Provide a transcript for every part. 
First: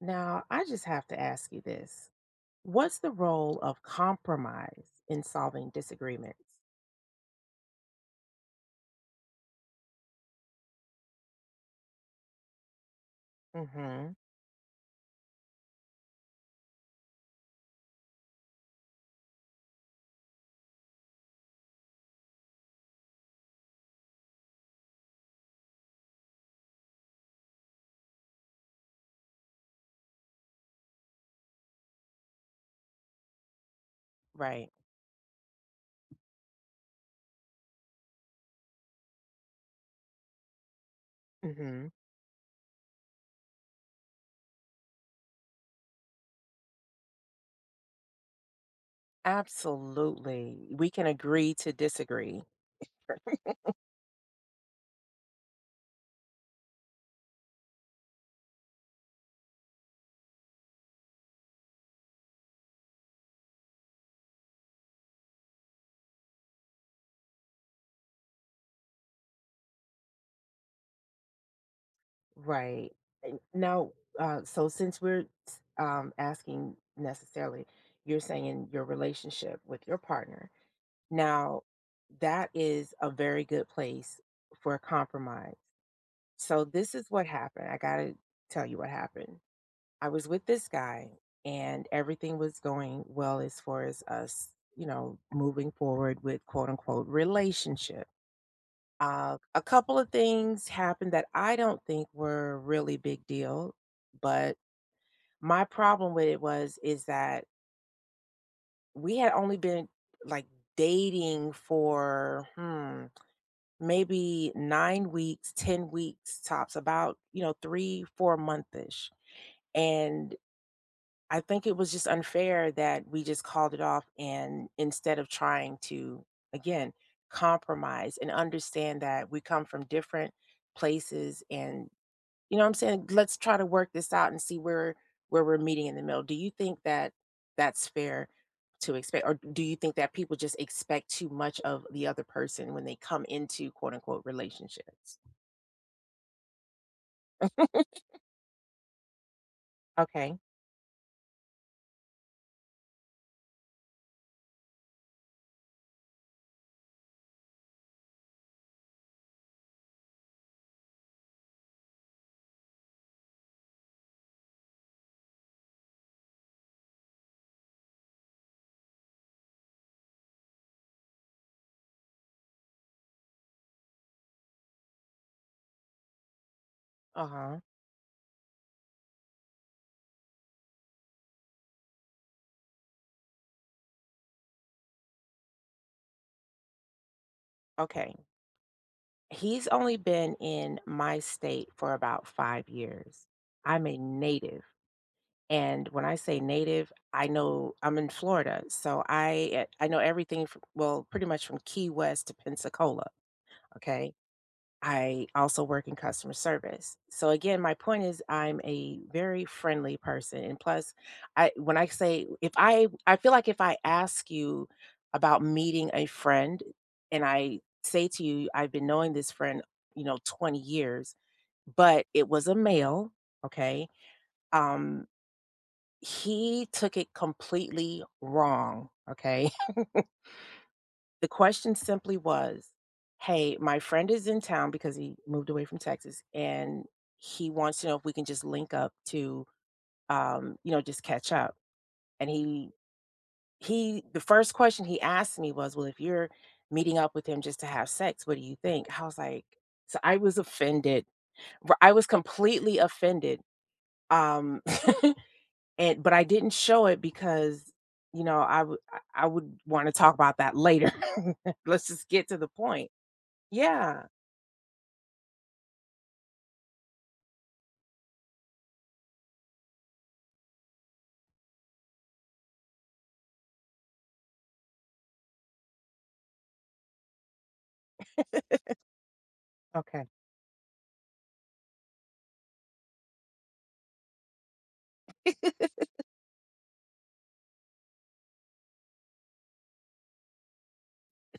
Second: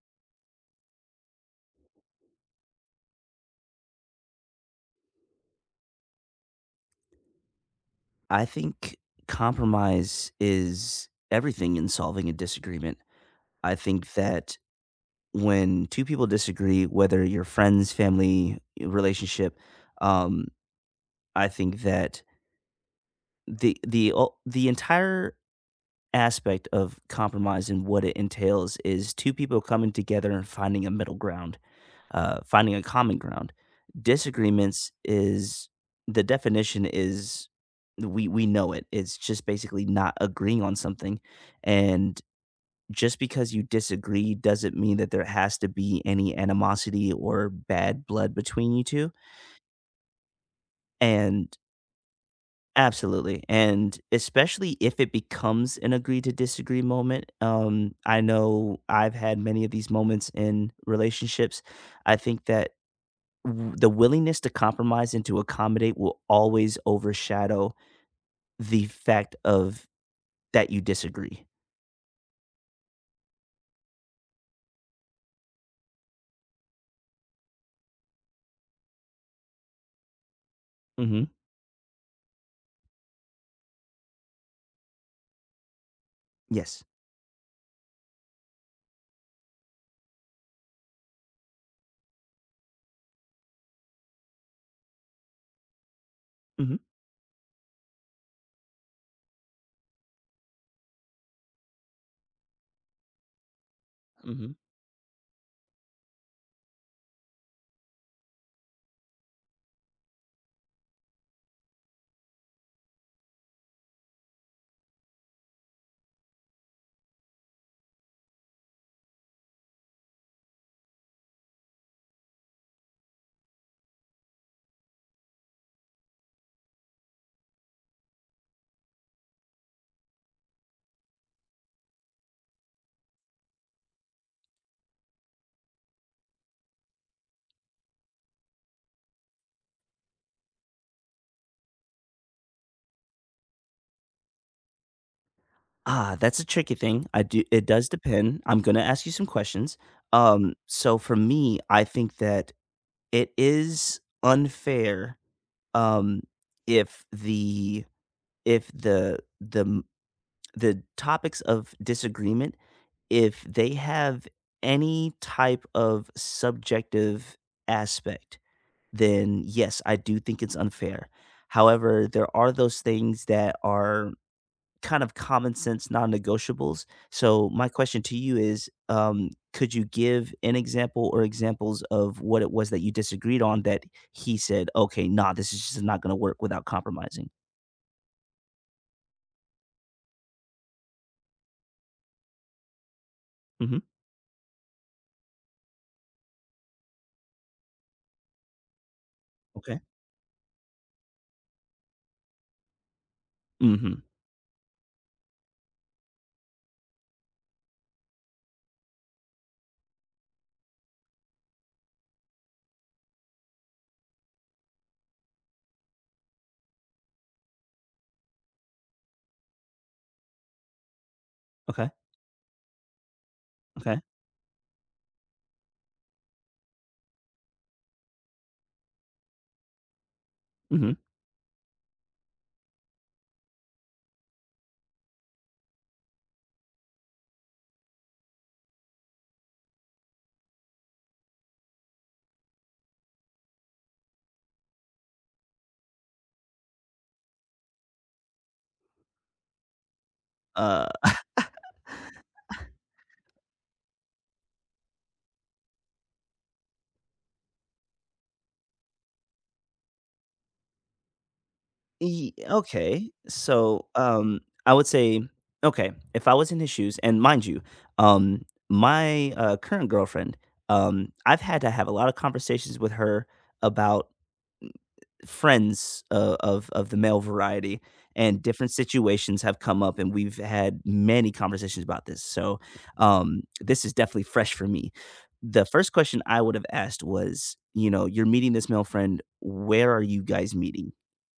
Now, I just have to ask you this. What's the role of compromise in solving disagreements? I think compromise is everything in solving a disagreement. I Mm-hmm. think that when two people disagree, whether your friends, family, relationship, um, I think that the entire aspect of compromise and what it entails is two people coming together and finding a middle ground, finding a common ground. Right. Disagreements is the definition is we know it. It's just basically not agreeing on something, Mm-hmm. and just because you disagree doesn't mean that there has to be any animosity or bad blood between you two. Absolutely. We can agree And to disagree. absolutely, and especially if it becomes an agree to disagree moment. I know I've had many of these moments in relationships. I think that the willingness to compromise and to accommodate will always overshadow the fact of that you disagree. Right. And now, so since we're asking necessarily, you're saying in your relationship with your partner. hmm Now, that is a very good place for compromise. So, Yes. this is what happened. I got to tell you what happened. I was with this guy, and everything was going well as far as us, moving forward with quote hmm unquote relationship. A couple of things happened that I don't think were really big deal, hmm but my problem with it was is that we had only been, like, dating for maybe 9 weeks, 10 weeks tops, about, three, four monthish. And I think it was just unfair that we just called it off. And instead of trying to, again, compromise and understand that we come from different places, and you know what I'm saying? Let's try to work this out and see where we're meeting in the middle. Do you think that that's fair to expect, or do you think that people just expect too much of the other person when they come into quote unquote relationships? Ah, that's a tricky thing. I do. It does depend. I'm gonna ask you some questions. Okay. So for me, I think that it is unfair. Um, if the if the the topics of disagreement, if they have any type of subjective aspect, then yes, I do think it's unfair. However, there are those things that are kind of common sense non negotiables. Uh So, huh. my question to you is, could you give an example or examples of what it was that you disagreed on that he said, okay, nah, this is just not going to work without compromising? Okay. He's only been in my state for about 5 years. hmm I'm a native. And when I say native, I know I'm in Florida. So I, Okay. I know everything from, well, pretty much from Key West to Pensacola. hmm Okay. I also work in customer service. So again, my point is I'm a very friendly person, and plus I when I say if I I feel like, if I ask you about meeting a friend and I say to you I've been knowing this friend, 20 years, Okay. but it was a male, okay? Okay. Um he took it completely wrong, okay? hmm The question simply was, "Hey, my friend is in town because he moved away from Texas, and he wants to know if we can just link up to, just catch up." And he the first question he asked me was, "Well, if you're meeting up with him just to have sex, what do you think?" I was like, so I was Uh, offended. R I was completely offended, um, and but I didn't show it because, you know, I would I I would wanna talk about that later. Let's just get Ye to the point. okay, so, Yeah. I would say okay, if I was in his shoes, and mind you, um, my, current girlfriend, I've had to have a lot of conversations with her about friends o of the male variety, and different situations have come up, Okay. and we've had many conversations about this, so, this is definitely fresh for me. The first question I would have asked was, you know, "You're meeting this male friend, where are you guys meeting?"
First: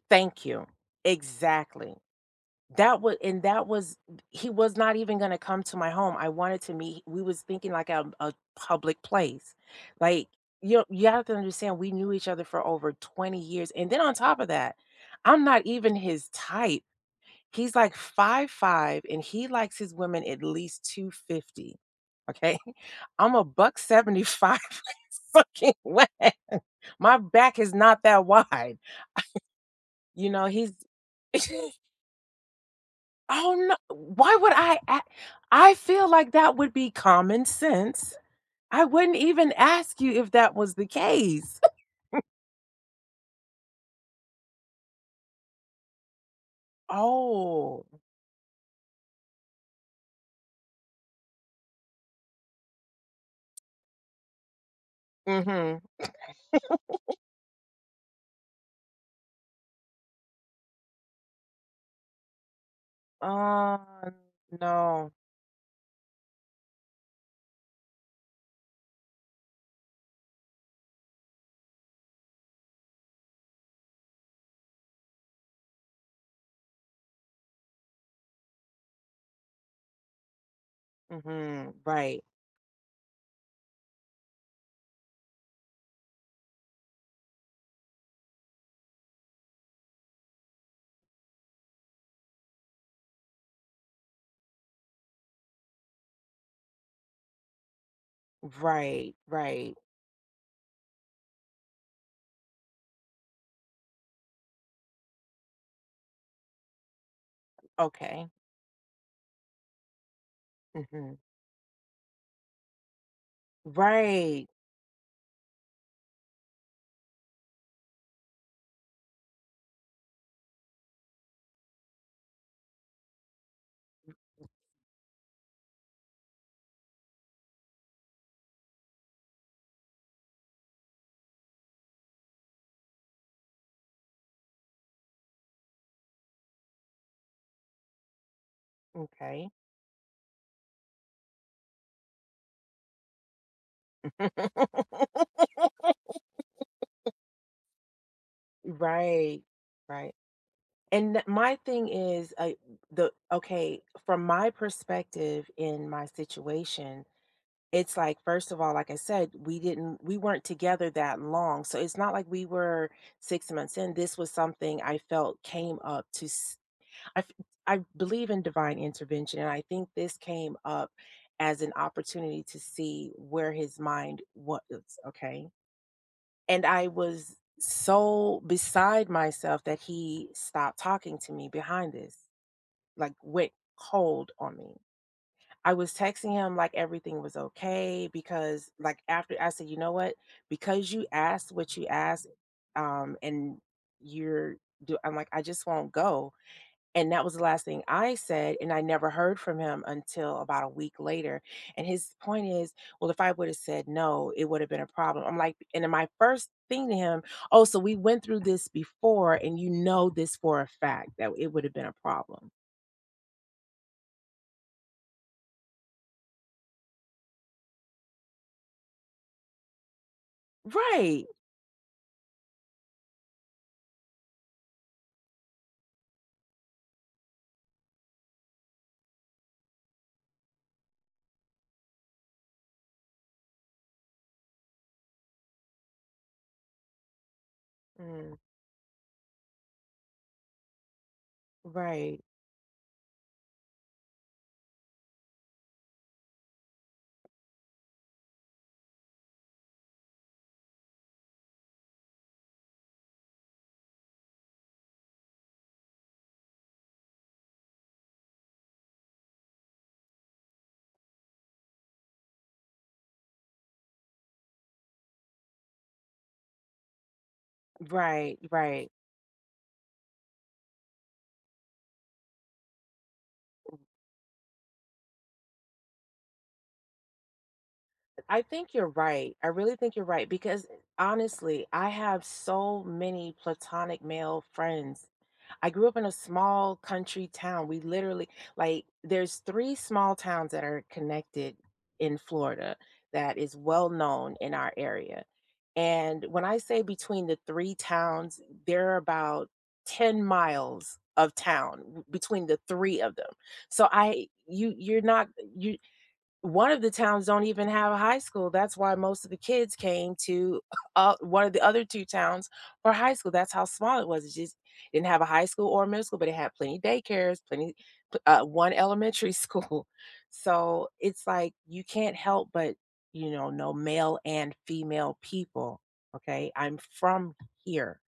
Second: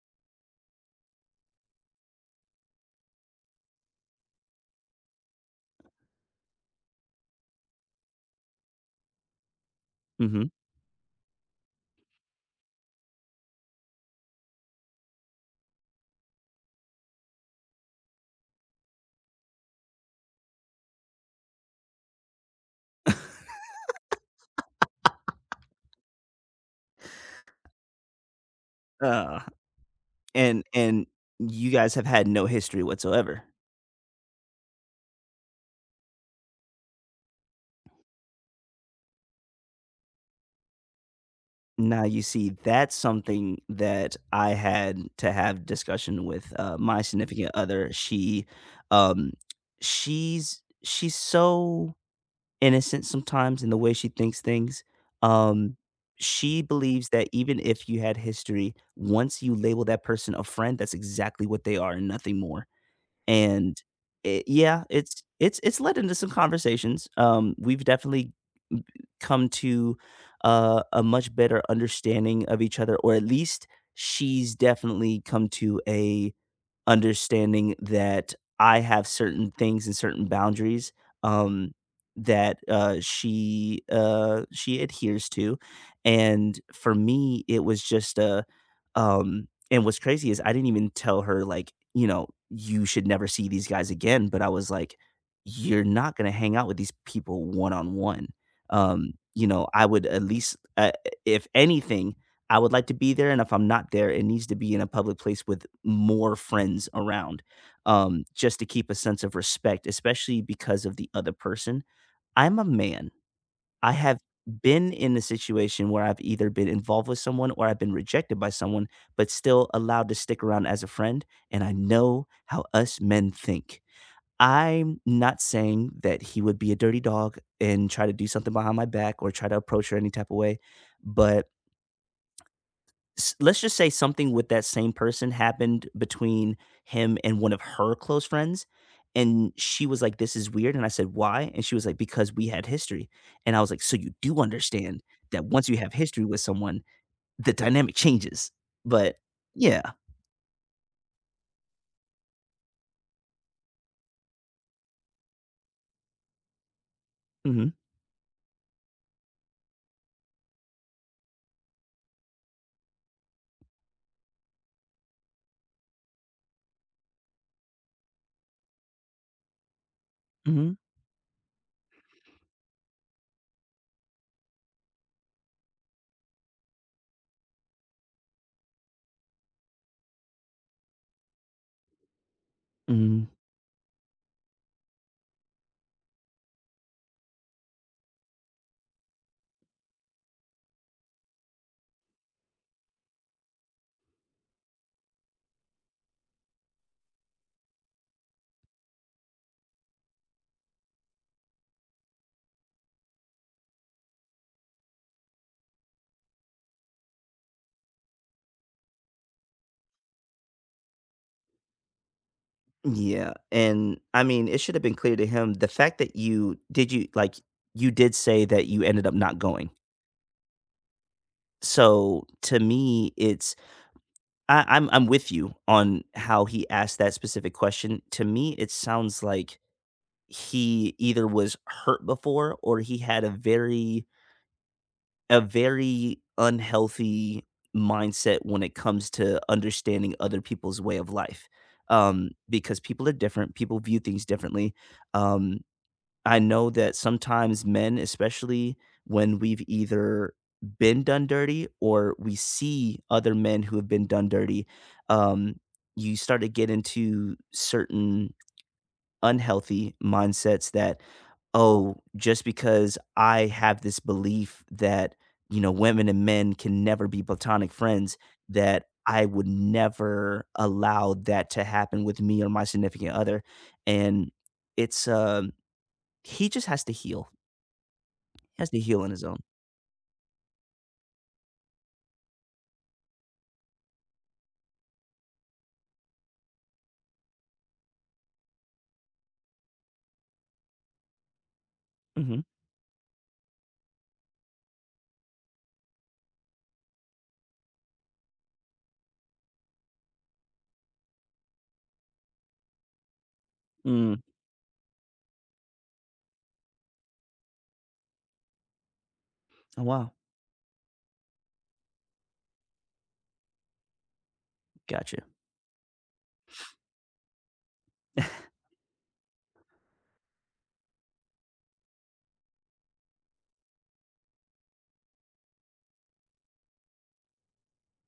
Thank you. Exactly. That was, and that was he was not even gonna come to my home. I wanted to meet we was thinking like a public place. Like, you have to understand we knew each other for over 20 years. And then on top of that, I'm not even his type. He's like 5'5", and he likes his women at least 250. Okay. I'm a buck 75 fucking way. My back is not that wide. Mhm. You know, And he's and you guys have had no history whatsoever. Oh, no, why would I a I feel like that would be common sense. I wouldn't even ask you if that was the case. Now you see, that's something that I had to have discussion with, my significant Oh. other. She, um, she's so innocent sometimes in the way she thinks things. Um, Mhm. she believes that even if you had history, once you label that person a friend, that's exactly what they are and nothing more. And, Uh, yeah, no. it's led into some conversations. We've definitely come to, a much better understanding of each other, or at least she's definitely come to a understanding that I have certain things and certain boundaries, Mhm. um, Right. that, she adheres to, and for me, it was just a, and what's crazy is I didn't even tell her, like, you know, "You should never see these guys again," but I was like, "You're not gonna hang out with these people one-on-one." Right, you know, right. I would at least, if anything, I would like to be there, and if I'm not there, it needs to be in a public place with more friends around, Okay. just to keep a sense of respect, especially because of the Mhm. other person. I'm a man. I have Right. been in a situation where I've either been involved with someone or I've been rejected by someone, but still allowed to stick around as a friend, and I know how us men think. I'm not saying that he would be a dirty dog and try to do something behind my back or try to approach her any type of way, but let's just say something with that same person happened between him and one of her close friends, Okay. and she was like, this is weird, and I said why, and she was like, because we had history, and I was like, so you do understand that once you have history with someone, the dynamic changes. But Right. yeah. Right. And my thing is, the okay, from my perspective in my situation, hmm it's like, first of all, like I said, we weren't together that long, so it's not like we were 6 months in. This was something I felt came up to s I f I believe in divine intervention, and I think this came hmm up as an opportunity to see where his mind was, okay? And I was so beside myself that he stopped talking to me behind this, like, hmm went cold on me. I was texting him like everything was okay, because, like, after I said, you know what? Because you asked what you asked, and you're do I'm like, I just won't go. And that was the last thing I said. And I never heard from him until about a week later. And his point is, well, if I would have said no, it would have been a problem. I'm like, and then my first thing to him, oh, so we went through this before, and you know this for a fact that it would have been a problem. yeah, and I mean, it should have been clear to him the fact that you, like, you did say that you ended up not going, Right. so to me it's, I'm with you on how he asked that specific question. To me, it sounds like he either was hurt before or he had a very unhealthy Mm, mindset when it comes to understanding other people's way of life. right, Because people are different, people view things differently. Um, I know that sometimes men, especially when we've either been done dirty or we see other men who have been done dirty, um, you start to get into certain unhealthy mindsets that, oh, just because I have this belief that, you know, women and men can never be platonic friends, right, that right. I would never allow that to happen with me or my significant other. And it's, he just has to heal. I He think has to you're heal on his right. own. I really think you're right, because honestly, I have so many platonic male friends. I grew up in a small country town. We literally, like, there's three small towns that are connected in Mhm. Florida that is well known in our area. And when I say between the three towns, there are about 10 miles of town between the three of them. So Mm. I you you're not you one of the towns don't even have a high school, that's why most of the kids Oh, wow. came to, one of the other 2 towns for high school. That's how small it was. It just didn't have Gotcha. a high school or a middle school, but it had plenty of daycares, plenty, 1 elementary school. So, it's like, you can't help but, know male and female people, okay? I'm from here.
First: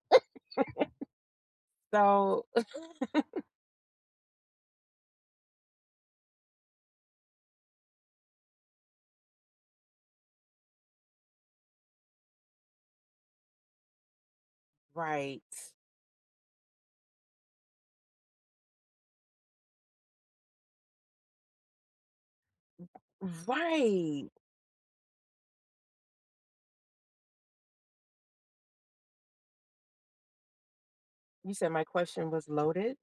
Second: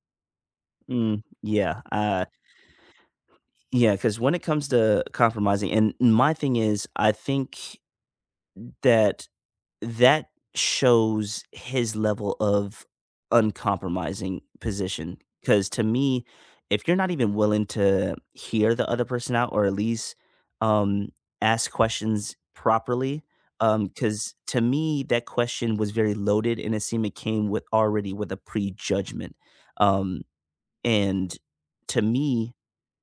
Mm. Yeah. So. Yeah. Because when it comes to compromising and my thing is, I think that that shows his level of uncompromising position. Right. Because to me, if you're not even willing to hear the other person out, or at least, um, ask questions properly, Right. because to me, that question was very loaded, and it seemed it came with already with a prejudgment, um, and You said my to question was me loaded?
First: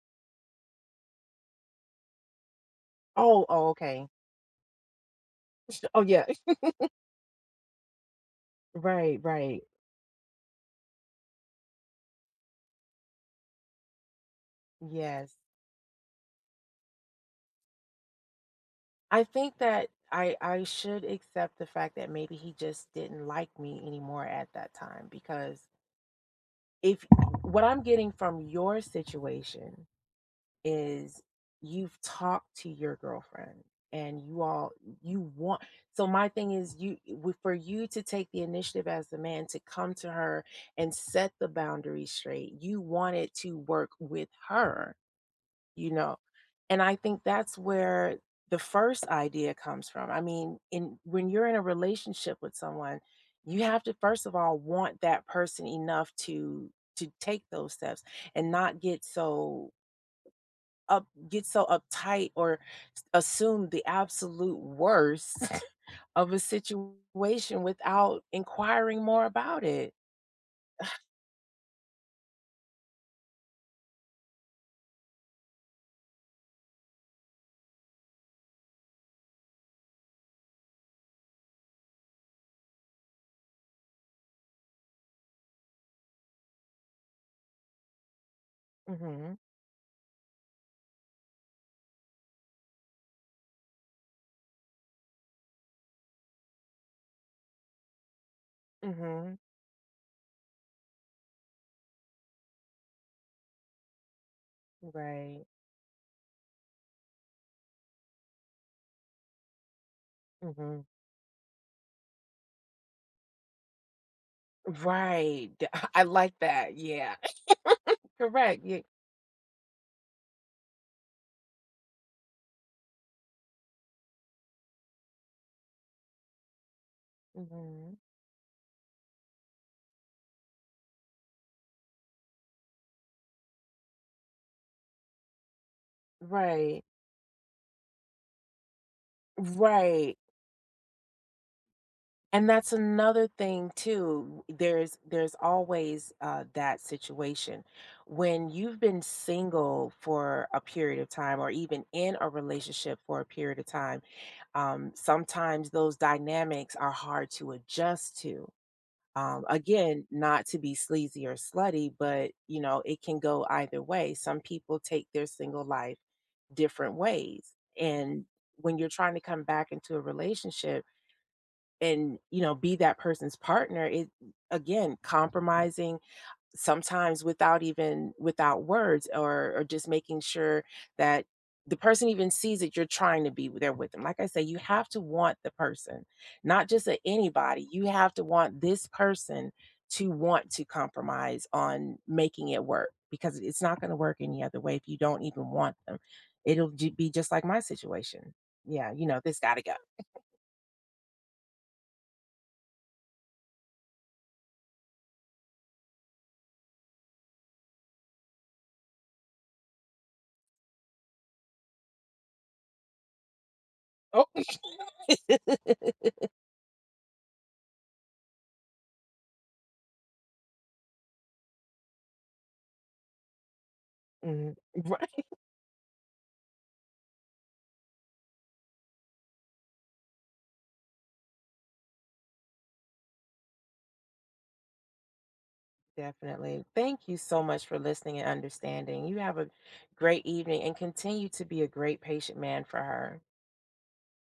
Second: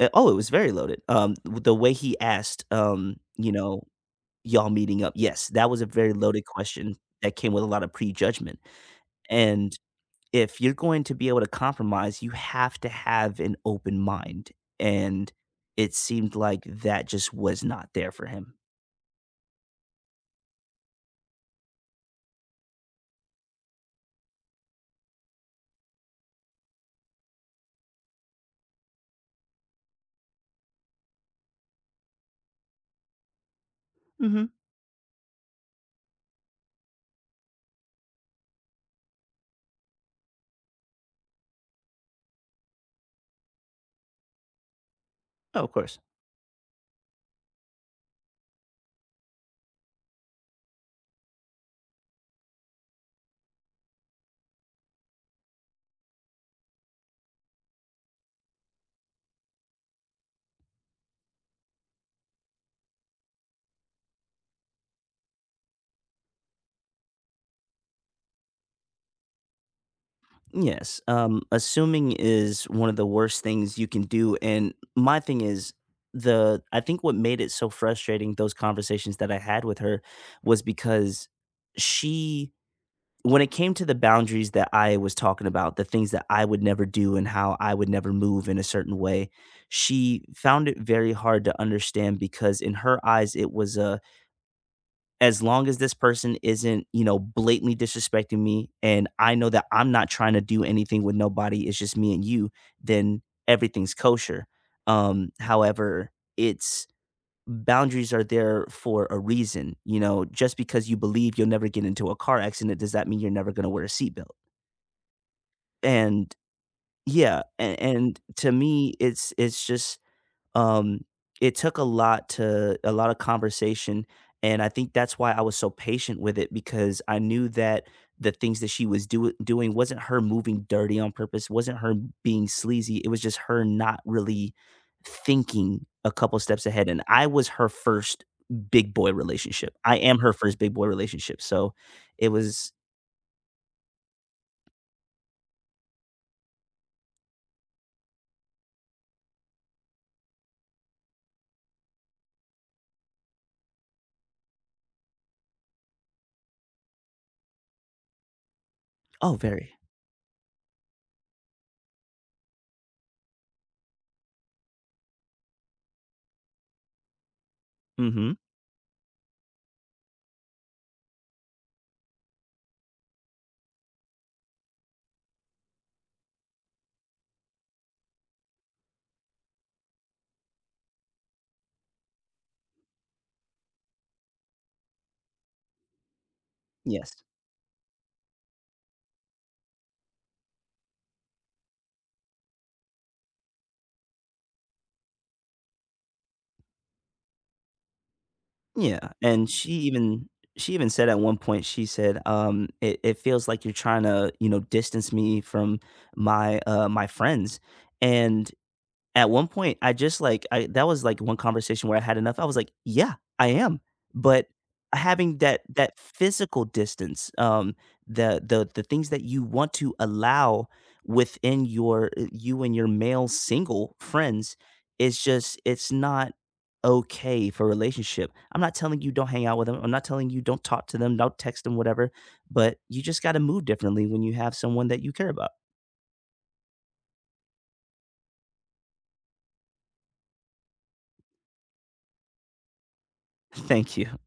eh, oh, it was very loaded, the way he asked, Oh, you oh, know, okay. y'all meeting up? Yes, that was a Oh, very yeah. loaded question that came with a lot of prejudgment, Right, right. and if you're going to be able to compromise, you have to have an open mind, and Yes. it seemed like that just was not there for him. I think that I should accept the fact that maybe he just didn't like me anymore at that time, because if what I'm getting from your situation is, you've talked to your girlfriend, and you Mhm. all you want so my thing is, for you to take the initiative as the man to come to her and set the boundaries straight, you wanted to work with her, Oh, of you course. know? And I think that's where the first idea comes from. I mean, in when you're in a relationship with someone, you have to first of all want that person enough to take those steps, and not get so up get so uptight or assume the absolute worst of a situation without inquiring more about it. Yes, assuming is one of the worst things you can do, and my thing is the I think what made it so frustrating, those conversations that I had with her, was because she, when it came to the boundaries that I was talking about, the things that I would never do and how I would never move in a certain way, Mhm. she found it very hard to understand because in her eyes it was a, as long as this person isn't, you know, blatantly disrespecting me and I Mhm. know that I'm not trying to do anything with nobody, it's just me and you, then everything's kosher. Right. However, it's, boundaries are there for a reason. You know, just Mhm. because you believe you'll never get into a car accident, does that mean you're never going to wear a seatbelt? Right. I like And that. Yeah. yeah, and and to Correct. Yeah. me, it's just, um, it took a lot to a lot of conversation, and I think that's why I was so patient with it because I knew that Mhm. the things that she was do doing wasn't her moving dirty on purpose, wasn't her being sleazy, it was just her not really thinking a couple steps Right. ahead, and I was her first big boy relationship. I Right. am her first big boy relationship, so it And was. that's another thing too. There's always, that situation when you've been single for a period of time, or even in a relationship for a period of time. Sometimes those dynamics are hard to adjust to. Oh, very. Again, not to be sleazy or slutty, but, it can go either way. Some people take their single life different ways. And Mhm. when you're trying to come back into a relationship and, be that person's partner, it, again, compromising sometimes without words, or just making sure that the person even sees that you're trying to be there with them. Like I say, you have to want the person, not just a Yes. anybody. You have to want this person to want to compromise on making it work, because it's not going to work any other way if you don't even want them. It'll be just like my situation. Yeah, Yeah, this and got to go. She even said at one point, she said, "It it feels like you're trying to, you know, distance me from my, my friends." And at one point, I just, like, I, that was, like, one conversation where I had enough. I was like, "Yeah, I am." Oh. But having that physical distance, the things that you want to allow within your, you and your male single Mhm. friends, it's Right. just it's not okay for a relationship. I'm not telling you don't hang out with them. I'm not telling you don't talk to them, don't text them, whatever. But you just got to move differently when you have someone that you care about. Definitely. Thank you so much for listening and understanding. You have a great evening, and continue to be a great patient man for her. Thank you.